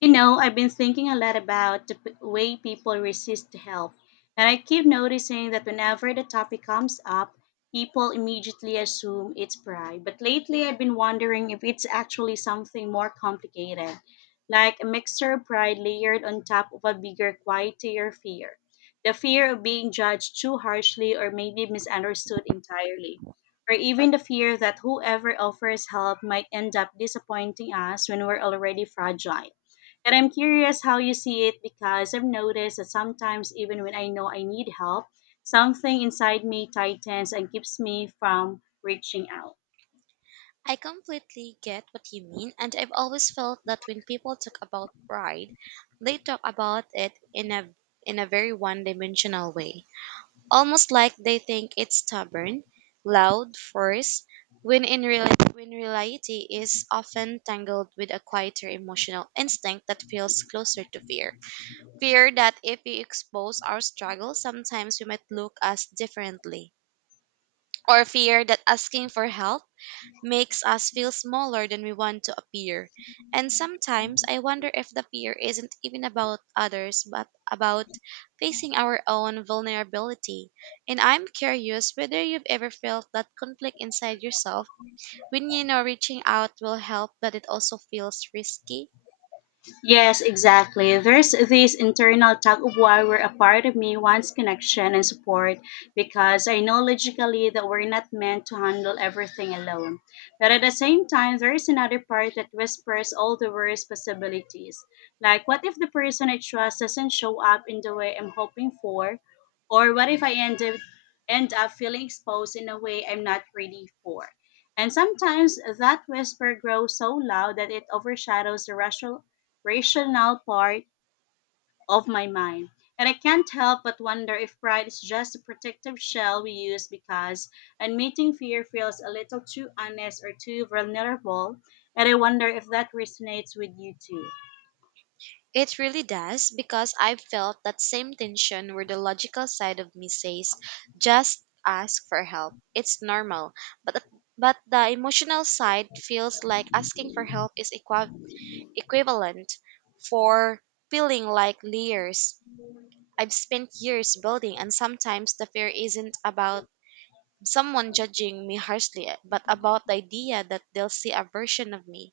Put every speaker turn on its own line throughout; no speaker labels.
You know, I've been thinking a lot about the way people resist help, and I keep noticing that whenever the topic comes up, people immediately assume it's pride. But lately, I've been wondering if it's actually something more complicated, like a mixture of pride layered on top of a bigger, quieter fear. The fear of being judged too harshly or maybe misunderstood entirely. Or even the fear that whoever offers help might end up disappointing us when we're already fragile. And I'm curious how you see it because I've noticed that sometimes, even when I know I need help, something inside me tightens and keeps me from reaching out.
I completely get what you mean, and I've always felt that when people talk about pride, they talk about it in a very one-dimensional way, almost like they think it's stubborn, loud, forced, when in real when reality is often tangled with a quieter emotional instinct that feels closer to fear. Fear that if we expose our struggle, sometimes we might look us differently, or fear that asking for help makes us feel smaller than we want to appear. And sometimes I wonder if the fear isn't even about others, but about facing our own vulnerability. And I'm curious whether you've ever felt that conflict inside yourself when you know reaching out will help, but it also feels risky.
Yes, exactly. There's this internal tug of war where a part of me wants connection and support because I know logically that we're not meant to handle everything alone. But at the same time, there is another part that whispers all the worst possibilities. Like, what if the person I trust doesn't show up in the way I'm hoping for? Or what if I end up feeling exposed in a way I'm not ready for? And sometimes that whisper grows so loud that it overshadows the rational part of my mind. And I can't help but wonder if pride is just a protective shell we use because admitting fear feels a little too honest or too vulnerable. And I wonder if that resonates with you too.
It really does, because I've felt that same tension where the logical side of me says just ask for help. It's normal. But but the emotional side feels like asking for help is equivalent for feeling like layers I've spent years building. And sometimes the fear isn't about someone judging me harshly, but about the idea that they'll see a version of me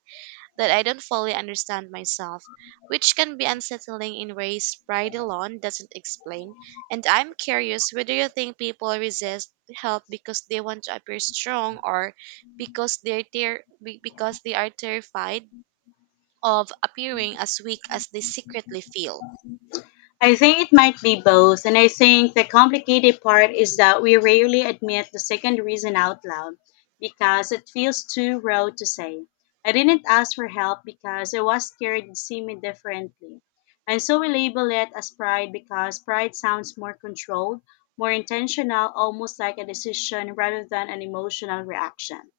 that I don't fully understand myself, which can be unsettling in ways pride alone doesn't explain. And I'm curious whether you think people resist help because they want to appear strong, or because they are terrified of appearing as weak as they secretly feel.
I think it might be both, and I think the complicated part is that we rarely admit the second reason out loud because it feels too raw to say. I didn't ask for help because I was scared you'd see me differently. And so we label it as pride because pride sounds more controlled, more intentional, almost like a decision rather than an emotional reaction.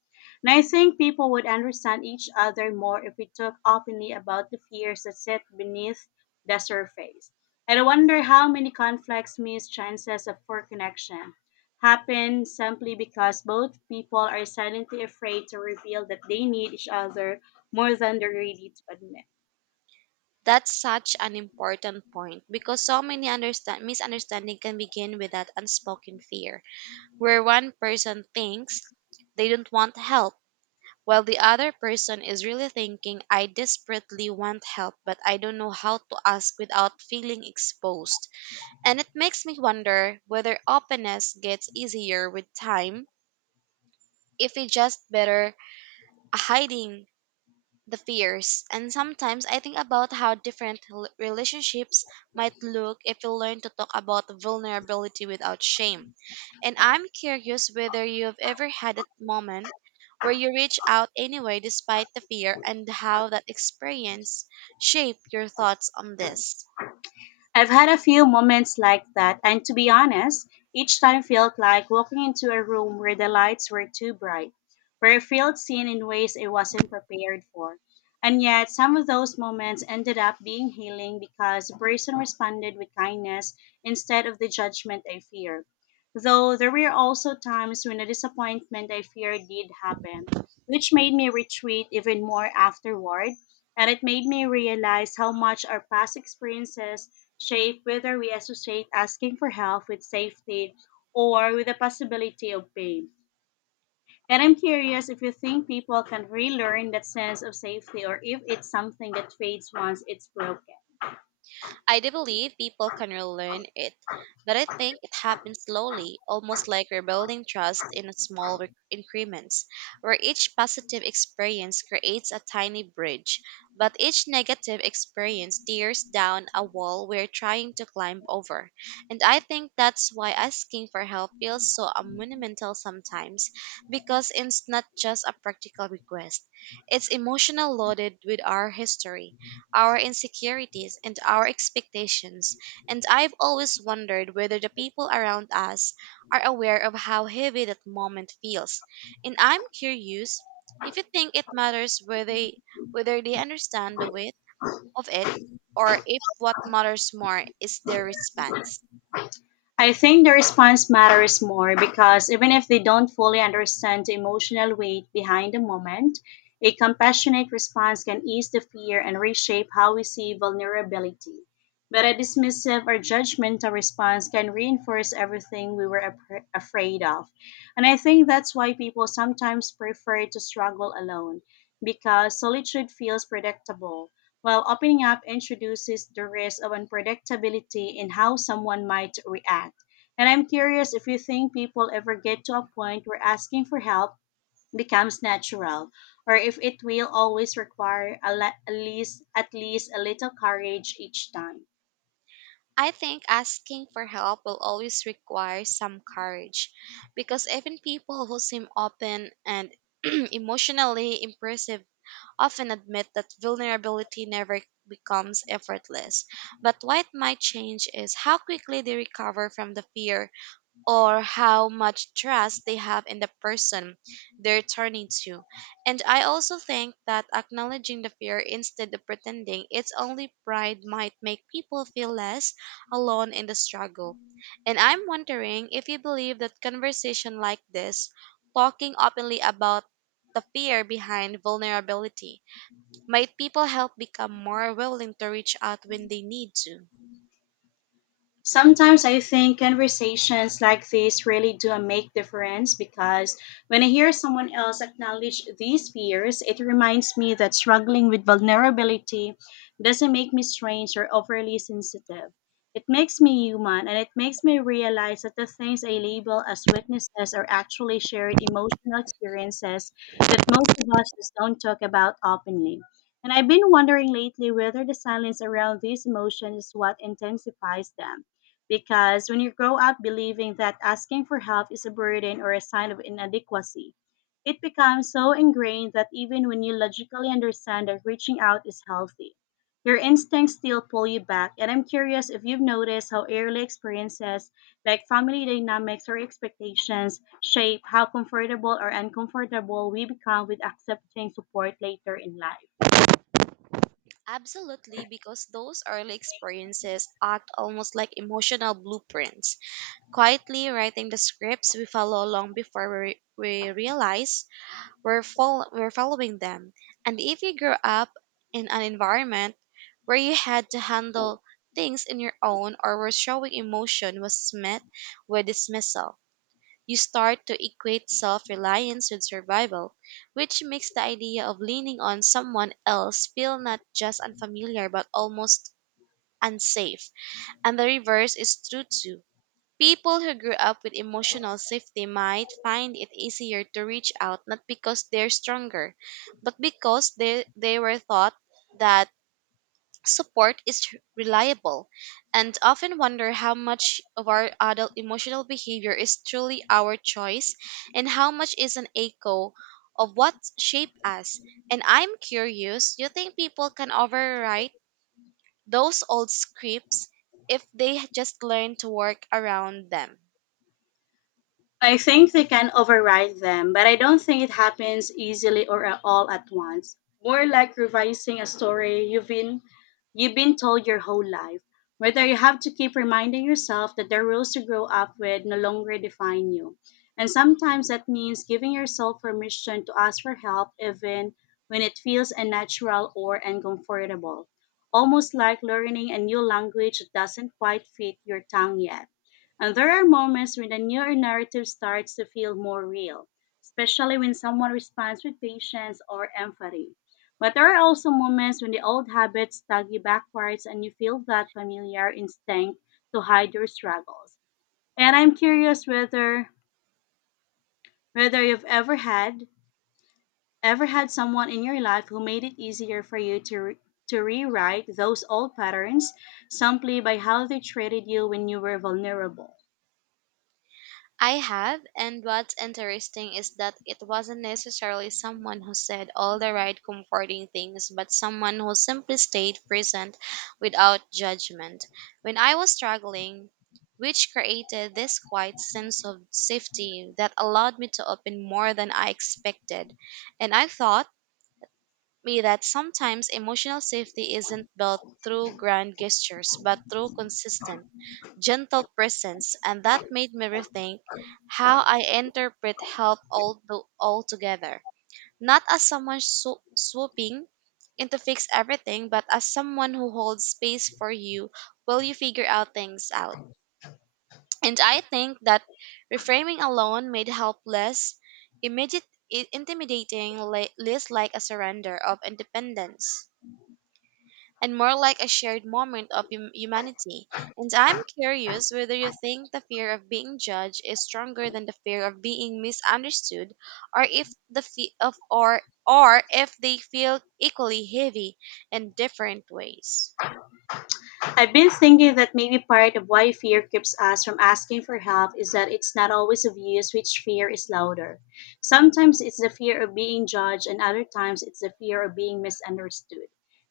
And I think people would understand each other more if we talked openly about the fears that sit beneath the surface, and I wonder how many conflicts miss chances of for connection happen simply because both people are silently afraid to reveal that they need each other more than they're ready to admit.
That's such an important point, because so many misunderstanding can begin with that unspoken fear, where one person thinks they don't want help, while the other person is really thinking, I desperately want help, but I don't know how to ask without feeling exposed. And it makes me wonder whether openness gets easier with time, if it's just better hiding the fears. And sometimes I think about how different relationships might look if we learn to talk about vulnerability without shame. And I'm curious whether you've ever had a moment where you reach out anyway despite the fear, and how that experience shaped your thoughts on this.
I've had a few moments like that, and to be honest, each time felt like walking into a room where the lights were too bright, where I felt seen in ways I wasn't prepared for. And yet, some of those moments ended up being healing because the person responded with kindness instead of the judgment I feared. Though there were also times when a disappointment I feared did happen, which made me retreat even more afterward, and it made me realize how much our past experiences shape whether we associate asking for help with safety or with the possibility of pain. And I'm curious if you think people can relearn that sense of safety or if it's something that fades once it's broken.
I do believe people can relearn it, but I think it happens slowly, almost like rebuilding trust in small increments, where each positive experience creates a tiny bridge, but each negative experience tears down a wall we're trying to climb over. And I think that's why asking for help feels so monumental sometimes, because it's not just a practical request, it's emotional, loaded with our history, our insecurities, and our expectations. And I've always wondered whether the people around us are aware of how heavy that moment feels. And I'm curious if you think it matters whether they understand the weight of it, or if what matters more is their response.
I think the response matters more because even if they don't fully understand the emotional weight behind the moment, a compassionate response can ease the fear and reshape how we see vulnerability. But a dismissive or judgmental response can reinforce everything we were afraid of. And I think that's why people sometimes prefer to struggle alone because solitude feels predictable while opening up introduces the risk of unpredictability in how someone might react. And I'm curious if you think people ever get to a point where asking for help becomes natural, or if it will always require a le- at least a little courage each time.
I think asking for help will always require some courage, because even people who seem open and emotionally impressive often admit that vulnerability never becomes effortless. But what might change is how quickly they recover from the fear, or how much trust they have in the person they're turning to. And I also think that acknowledging the fear instead of pretending it's only pride might make people feel less alone in the struggle. And I'm wondering if you believe that conversation like this, talking openly about the fear behind vulnerability, might people help become more willing to reach out when they need to?
Sometimes I think conversations like this really do make difference because when I hear someone else acknowledge these fears, it reminds me that struggling with vulnerability doesn't make me strange or overly sensitive. It makes me human, and it makes me realize that the things I label as weaknesses are actually shared emotional experiences that most of us just don't talk about openly. And I've been wondering lately whether the silence around these emotions is what intensifies them because when you grow up believing that asking for help is a burden or a sign of inadequacy, it becomes so ingrained that even when you logically understand that reaching out is healthy, your instincts still pull you back. And I'm curious if you've noticed how early experiences like family dynamics or expectations shape how comfortable or uncomfortable we become with accepting support later in life.
Absolutely, because those early experiences act almost like emotional blueprints, quietly writing the scripts we follow long before we realize we're following them. And if you grew up in an environment where you had to handle things in your own, or where showing emotion was met with dismissal, you start to equate self reliance with survival, which makes the idea of leaning on someone else feel not just unfamiliar, but almost unsafe. And the reverse is true too. People who grew up with emotional safety might find it easier to reach out, not because they're stronger, but because they were taught that support is reliable. And often wonder how much of our adult emotional behavior is truly our choice, and how much is an echo of what shaped us. And I'm curious, do you think people can overwrite those old scripts if they just learn to work around them?
I think they can override them, but I don't think it happens easily or at all at once. More like revising a story you've been told your whole life, whether you have to keep reminding yourself that the rules you grow up with no longer define you. And sometimes that means giving yourself permission to ask for help even when it feels unnatural or uncomfortable. Almost like learning a new language that doesn't quite fit your tongue yet. And there are moments when the newer narrative starts to feel more real, especially when someone responds with patience or empathy. But there are also moments when the old habits tug you backwards and you feel that familiar instinct to hide your struggles. And I'm curious whether you've ever had someone in your life who made it easier for you to to rewrite those old patterns simply by how they treated you when you were vulnerable.
I have, and what's interesting is that it wasn't necessarily someone who said all the right comforting things, but someone who simply stayed present without judgment when I was struggling, which created this quiet sense of safety that allowed me to open more than I expected. And I thought me that sometimes emotional safety isn't built through grand gestures, but through consistent gentle presence, and that made me rethink how I interpret help all altogether. Not as someone swooping in to fix everything, but as someone who holds space for you while you figure out things out. And I think that reframing alone made help less immediate, intimidating, less like a surrender of independence, and more like a shared moment of humanity. And I'm curious whether you think the fear of being judged is stronger than the fear of being misunderstood, or if the fe- of or if they feel equally heavy in different ways.
I've been thinking that maybe part of why fear keeps us from asking for help is that it's not always obvious which fear is louder. Sometimes it's the fear of being judged, and other times it's the fear of being misunderstood.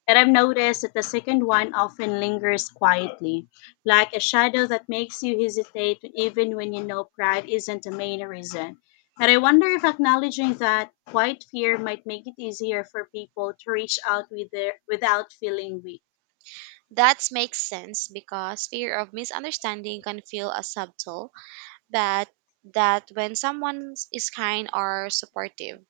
And I've noticed that the second one often lingers quietly, like a shadow that makes you hesitate even when you know pride isn't the main reason. And I wonder if acknowledging that quiet fear might make it easier for people to reach out with without feeling weak.
That makes sense, because fear of misunderstanding can feel as subtle, but that when someone is kind or supportive,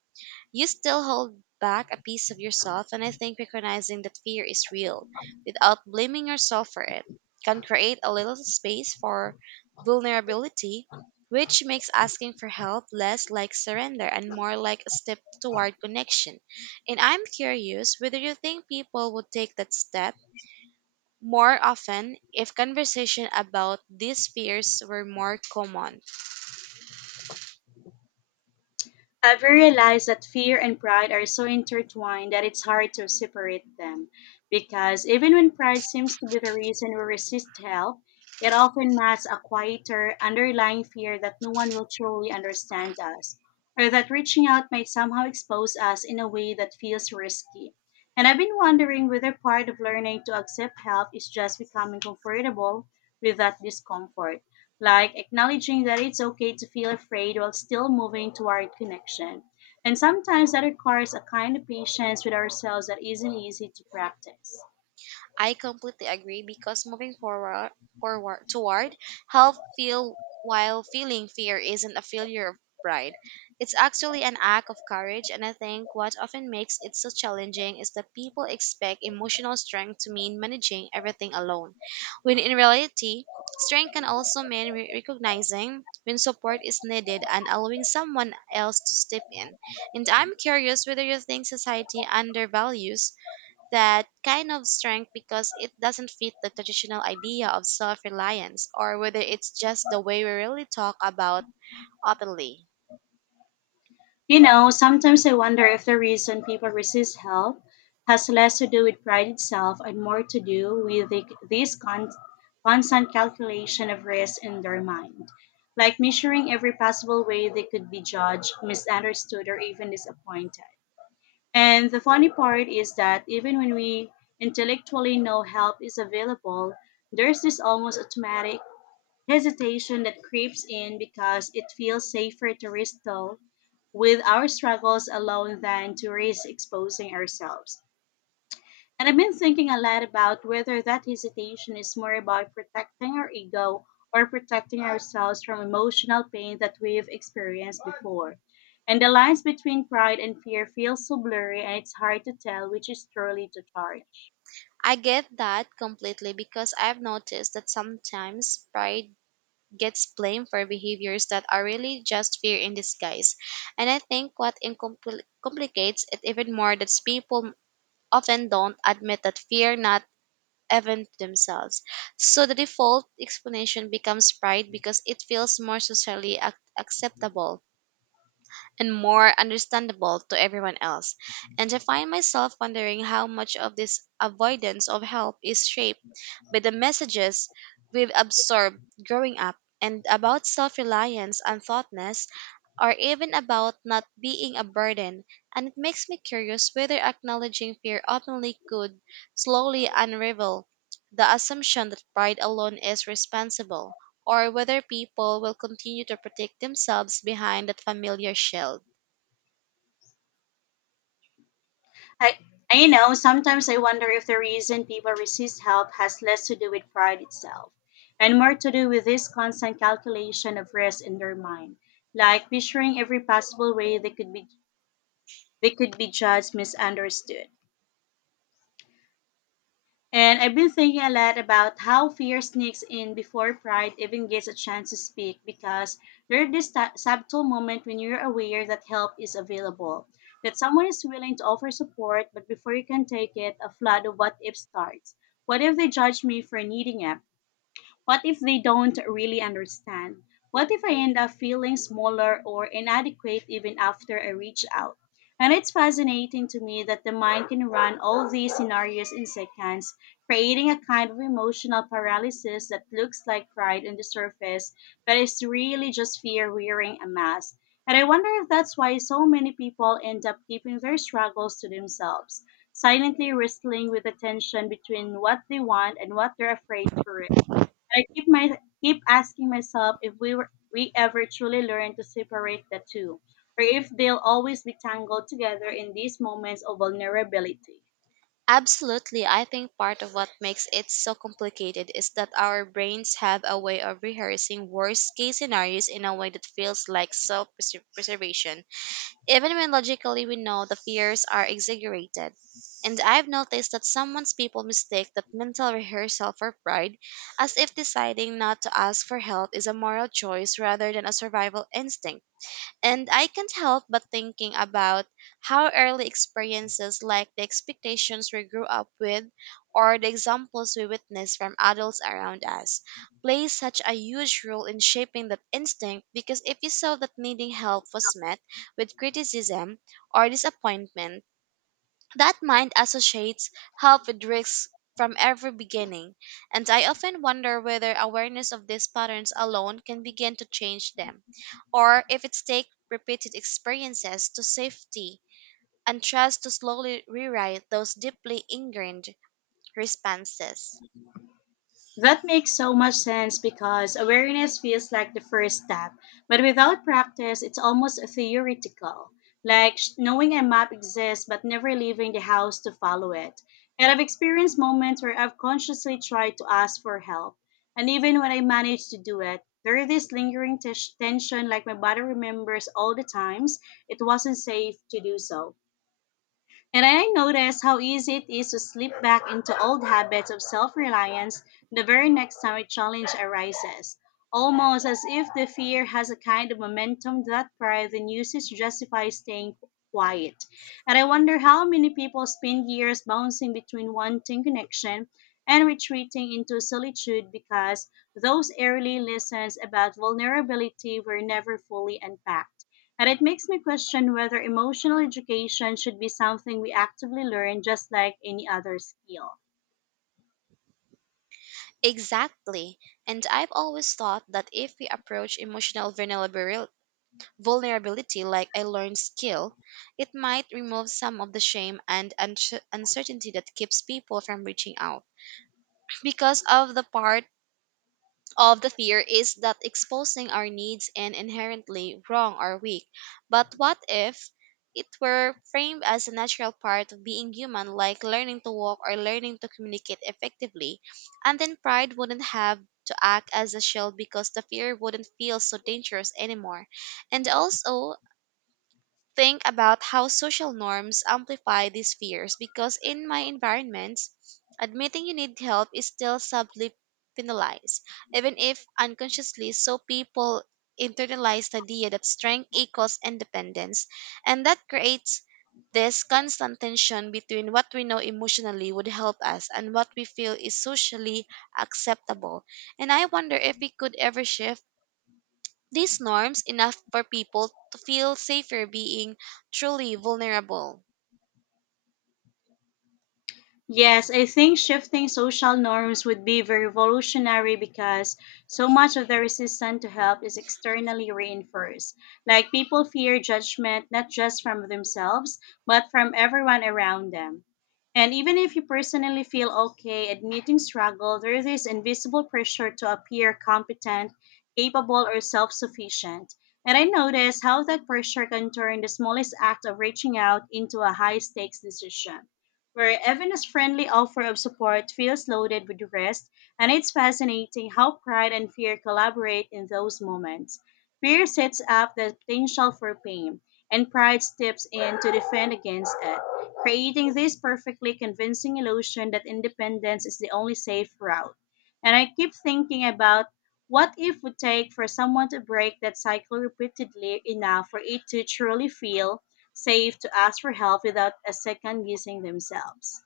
you still hold back a piece of yourself, and I think recognizing that fear is real without blaming yourself for it can create a little space for vulnerability, which makes asking for help less like surrender and more like a step toward connection. And I'm curious whether you think people would take that step more often if conversation about these fears were more common.
I've realized that fear and pride are so intertwined that it's hard to separate them. Because even when pride seems to be the reason we resist help, it often masks a quieter, underlying fear that no one will truly understand us, or that reaching out might somehow expose us in a way that feels risky. And I've been wondering whether part of learning to accept help is just becoming comfortable with that discomfort, like acknowledging that it's okay to feel afraid while still moving toward connection. And sometimes that requires a kind of patience with ourselves that isn't easy to practice.
I completely agree, because moving forward toward health feel while feeling fear isn't a failure of pride. It's actually an act of courage, and I think what often makes it so challenging is that people expect emotional strength to mean managing everything alone. When in reality, strength can also mean recognizing when support is needed and allowing someone else to step in. And I'm curious whether you think society undervalues that kind of strength because it doesn't fit the traditional idea of self reliance, or whether it's just the way we really talk about openly.
You know, sometimes I wonder if the reason people resist help has less to do with pride itself and more to do with this con- constant calculation of risk in their mind, like measuring every possible way they could be judged, misunderstood, or even disappointed. And the funny part is that even when we intellectually know help is available, there's this almost automatic hesitation that creeps in because it feels safer to risk though with our struggles alone than to risk exposing ourselves. And I've been thinking a lot about whether that hesitation is more about protecting our ego or protecting ourselves from emotional pain that we've experienced before. And the lines between pride and fear feel so blurry, and it's hard to tell which is truly to charge.
I get that completely, because I've noticed that sometimes pride gets blamed for behaviors that are really just fear in disguise. And I think what complicates it even more that people often don't admit that fear not event themselves. So the default explanation becomes pride, because it feels more socially acceptable and more understandable to everyone else. And I find myself wondering how much of this avoidance of help is shaped by the messages we've absorbed growing up, and about self reliance and thoughtless, or even about not being a burden. And it makes me curious whether acknowledging fear openly could slowly unravel the assumption that pride alone is responsible, or whether people will continue to protect themselves behind that familiar shield.
I, Sometimes I wonder if the reason people resist help has less to do with pride itself and more to do with this constant calculation of risk in their mind, like picturing every possible way they could be judged, misunderstood. And I've been thinking a lot about how fear sneaks in before pride even gets a chance to speak because there's this subtle moment when you're aware that help is available, that someone is willing to offer support, but before you can take it, a flood of what if starts. What if they judge me for needing it? What if they don't really understand? What if I end up feeling smaller or inadequate even after I reach out? And it's fascinating to me that the mind can run all these scenarios in seconds, creating a kind of emotional paralysis that looks like pride on the surface, but is really just fear wearing a mask. And I wonder if that's why so many people end up keeping their struggles to themselves, silently wrestling with the tension between what they want and what they're afraid to risk. I keep my Keep asking myself if we ever truly learn to separate the two, or if they'll always be tangled together in these moments of vulnerability.
Absolutely. I think part of what makes it so complicated is that our brains have a way of rehearsing worst case scenarios in a way that feels like self preservation, even when logically we know the fears are exaggerated. And I've noticed that someone's people mistake that mental rehearsal for pride, as if deciding not to ask for help is a moral choice rather than a survival instinct. And I can't help but thinking about how early experiences, like the expectations we grew up with or the examples we witness from adults around us, play such a huge role in shaping that instinct. Because if you saw that needing help was met with criticism or disappointment, that mind associates help with risks from every beginning, and I often wonder whether awareness of these patterns alone can begin to change them, or if it takes repeated experiences to safety and trust to slowly rewrite those deeply ingrained responses.
That makes so much sense because awareness feels like the first step, but without practice, it's almost theoretical. Like knowing a map exists but never leaving the house to follow it. And I've experienced moments where I've consciously tried to ask for help, and even when I manage to do it, there is this lingering tension, like my body remembers all the times it wasn't safe to do so. And I notice how easy it is to slip back into old habits of self reliance the very next time a challenge arises, almost as if the fear has a kind of momentum that prior than usage justifies staying quiet. And I wonder how many people spend years bouncing between wanting connection and retreating into solitude because those early lessons about vulnerability were never fully unpacked. And it makes me question whether emotional education should be something we actively learn, just like any other skill.
Exactly, and I've always thought that if we approach emotional vulnerability like a learned skill, it might remove some of the shame and uncertainty that keeps people from reaching out. Because of the part of the fear is that exposing our needs and inherently wrong or weak. But what if it were framed as a natural part of being human, like learning to walk or learning to communicate effectively? And then pride wouldn't have to act as a shield, because the fear wouldn't feel so dangerous anymore. And also, think about how social norms amplify these fears, because in my environments, admitting you need help is still subtly penalized, even if unconsciously. So people internalize the idea that strength equals independence, and that creates this constant tension between what we know emotionally would help us and what we feel is socially acceptable. And I wonder if we could ever shift these norms enough for people to feel safer being truly vulnerable.
Yes, I think shifting social norms would be very revolutionary because so much of the resistance to help is externally reinforced. Like, people fear judgment not just from themselves, but from everyone around them. And even if you personally feel okay admitting struggle, there is this invisible pressure to appear competent, capable, or self sufficient. And I notice how that pressure can turn the smallest act of reaching out into a high stakes decision, where Evan's friendly offer of support feels loaded with risk, and it's fascinating how pride and fear collaborate in those moments. Fear sets up the potential for pain, and pride steps in to defend against it, creating this perfectly convincing illusion that independence is the only safe route. And I keep thinking about what if would take for someone to break that cycle repeatedly enough for it to truly feel safe to ask for help without a second guessing themselves.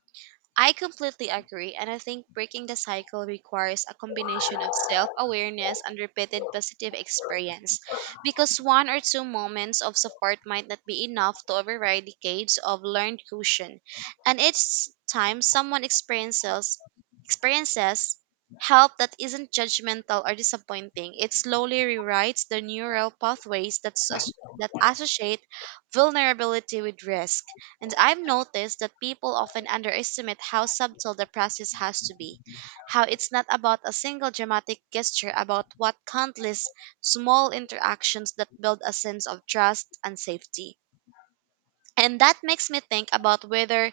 I completely agree, and I think breaking the cycle requires a combination of self awareness and repeated positive experience. Because one or two moments of support might not be enough to override decades of learned caution. And each time someone experiences help that isn't judgmental or disappointing, it slowly rewrites the neural pathways that associate vulnerability with risk. And I've noticed that people often underestimate how subtle the process has to be, how it's not about a single dramatic gesture, about what countless small interactions that build a sense of trust and safety. And that makes me think about whether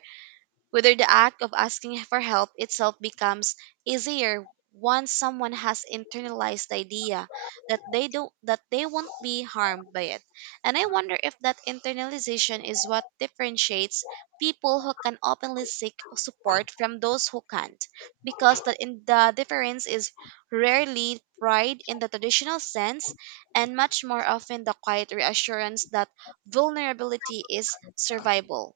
whether the act of asking for help itself becomes easier once someone has internalized the idea that they don't that they won't be harmed by it. And I wonder if that internalization is what differentiates people who can openly seek support from those who can't. Because the difference is rarely pride in the traditional sense, and much more often the quiet reassurance that vulnerability is survivable.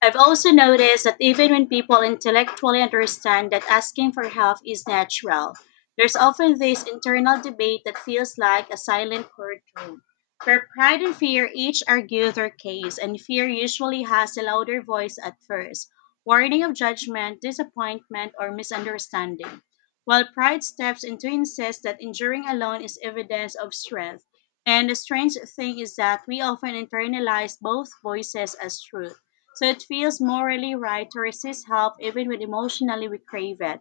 I've also noticed that even when people intellectually understand that asking for help is natural, there's often this internal debate that feels like a silent courtroom, where pride and fear each argue their case, and fear usually has a louder voice at first, warning of judgment, disappointment, or misunderstanding, while pride steps in to insist that enduring alone is evidence of strength. And the strange thing is that we often internalize both voices as truth, so it feels morally right to resist help even when emotionally we crave it.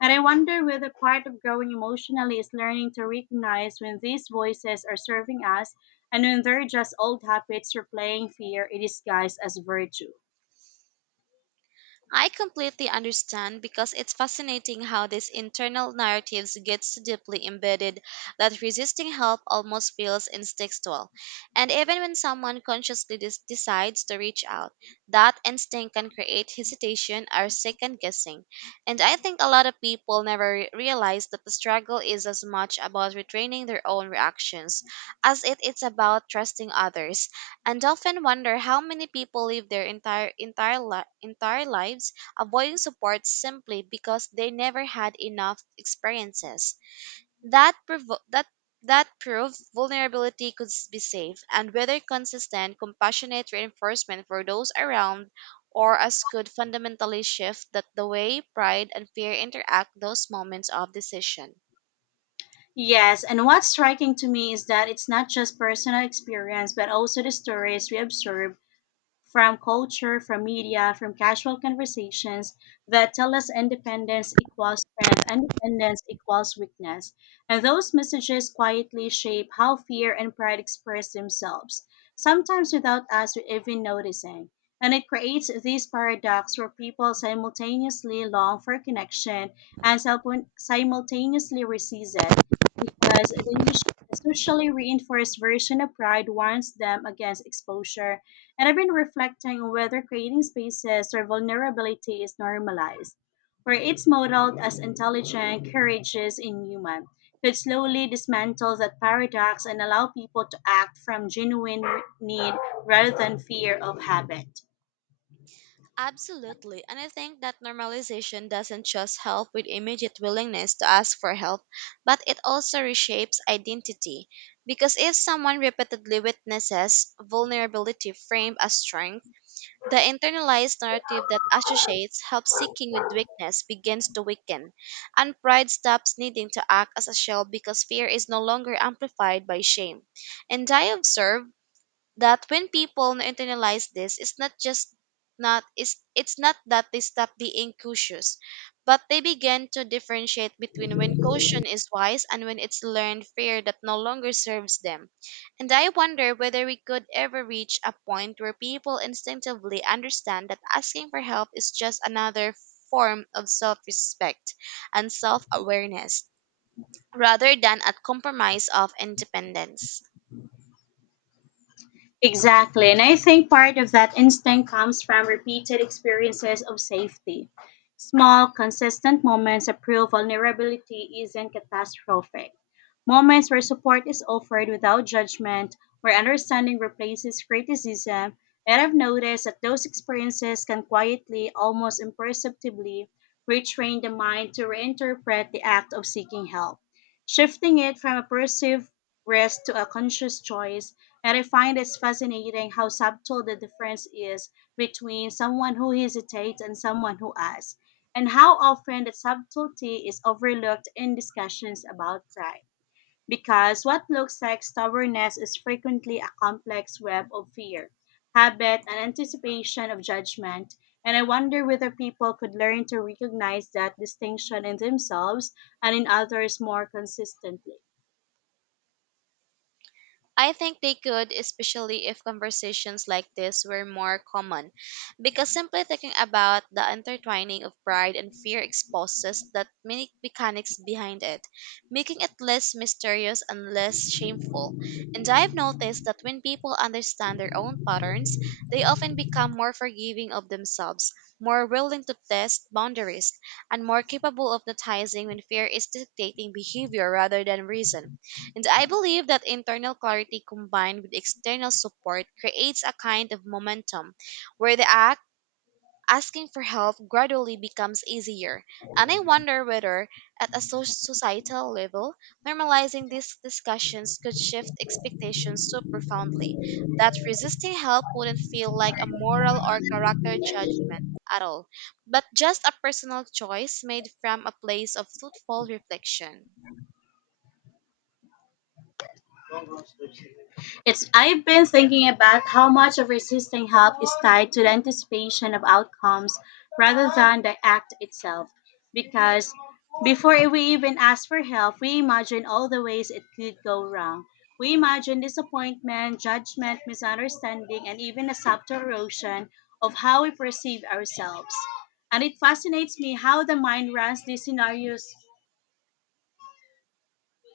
And I wonder whether part of growing emotionally is learning to recognize when these voices are serving us and when they're just old habits replaying fear in disguise as virtue.
I completely understand, because it's fascinating how these internal narratives get so deeply embedded that resisting help almost feels instinctual. And even when someone consciously decides to reach out, that instinct can create hesitation or second guessing. And I think a lot of people never realize that the struggle is as much about retraining their own reactions as it is about trusting others, and often wonder how many people live their entire lives avoiding support simply because they never had enough experiences that prove vulnerability could be safe, and whether consistent compassionate reinforcement for those around or us could fundamentally shift that the way pride and fear interact those moments of decision.
Yes, and what's striking to me is that it's not just personal experience, but also the stories we observe from culture, from media, from casual conversations, that tell us independence equals strength, independence equals weakness. And those messages quietly shape how fear and pride express themselves, sometimes without us even noticing. And it creates this paradox where people simultaneously long for connection and simultaneously resist it, because the socially reinforced version of pride warns them against exposure. And I've been reflecting on whether creating spaces where vulnerability is normalized, where it's modeled as intelligent, courageous, and human, could slowly dismantle that paradox and allow people to act from genuine need rather than fear of habit.
Absolutely. And I think that normalization doesn't just help with immediate willingness to ask for help, but it also reshapes identity. Because if someone repeatedly witnesses vulnerability framed as strength, the internalized narrative that associates help seeking with weakness begins to weaken, and pride stops needing to act as a shield because fear is no longer amplified by shame. And I observe that when people internalize this, it's not just not it's it's not that they stop being cautious, but they begin to differentiate between when caution is wise and when it's learned fear that no longer serves them. And I wonder whether we could ever reach a point where people instinctively understand that asking for help is just another form of self-respect and self-awareness rather than a compromise of independence.
Exactly. And I think part of that instinct comes from repeated experiences of safety. Small, consistent moments of real vulnerability isn't catastrophic. Moments where support is offered without judgment, where understanding replaces criticism. And I've noticed that those experiences can quietly, almost imperceptibly, retrain the mind to reinterpret the act of seeking help, shifting it from a perceived risk to a conscious choice. And I find it's fascinating how subtle the difference is between someone who hesitates and someone who asks, and how often the subtlety is overlooked in discussions about pride. Because what looks like stubbornness is frequently a complex web of fear, habit, and anticipation of judgment. And I wonder whether people could learn to recognize that distinction in themselves and in others more consistently.
I think they could, especially if conversations like this were more common, because simply thinking about the intertwining of pride and fear exposes the many mechanics behind it, making it less mysterious and less shameful. And I've noticed that when people understand their own patterns, they often become more forgiving of themselves, more willing to test boundaries, and more capable of noticing when fear is dictating behavior rather than reason. And I believe that internal clarity combined with external support creates a kind of momentum where the act asking for help gradually becomes easier. And I wonder whether, at a societal level, normalizing these discussions could shift expectations so profoundly that resisting help wouldn't feel like a moral or character judgment at all, but just a personal choice made from a place of thoughtful reflection.
It's, I've been thinking about how much of resisting help is tied to the anticipation of outcomes rather than the act itself. Because before we even ask for help, we imagine all the ways it could go wrong. We imagine disappointment, judgment, misunderstanding, and even a subtle erosion of how we perceive ourselves. And it fascinates me how the mind runs these scenarios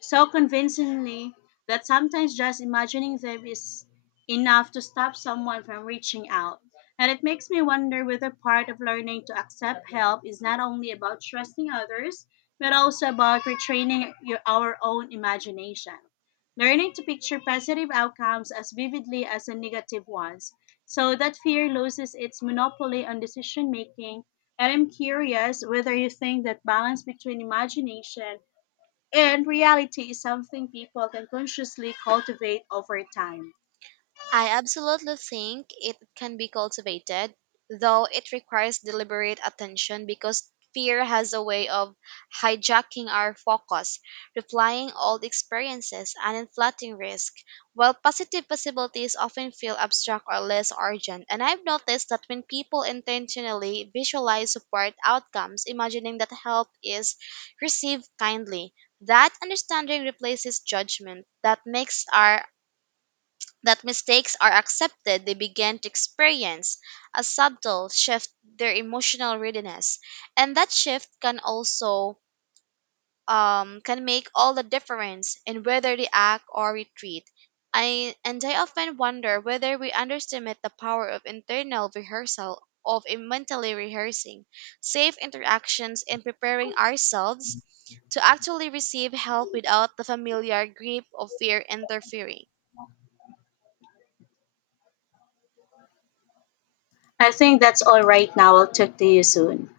so convincingly that sometimes just imagining them is enough to stop someone from reaching out. And it makes me wonder whether part of learning to accept help is not only about trusting others, but also about retraining your, our own imagination. Learning to picture positive outcomes as vividly as the negative ones, so that fear loses its monopoly on decision making. And I'm curious whether you think that balance between imagination and reality is something people can consciously cultivate over time.
I absolutely think it can be cultivated, though it requires deliberate attention because fear has a way of hijacking our focus, replying old experiences, and inflating risk, while positive possibilities often feel abstract or less urgent. And I've noticed that when people intentionally visualize support outcomes, imagining that help is received kindly, that understanding replaces judgment, that makes our that mistakes are accepted, they begin to experience a subtle shift their emotional readiness, and that shift can also can make all the difference in whether they act or retreat. I and I often wonder whether we underestimate the power of internal rehearsal, of mentally rehearsing safe interactions and preparing ourselves to actually receive help without the familiar grip of fear interfering.
I think that's all right now. I'll talk to you soon.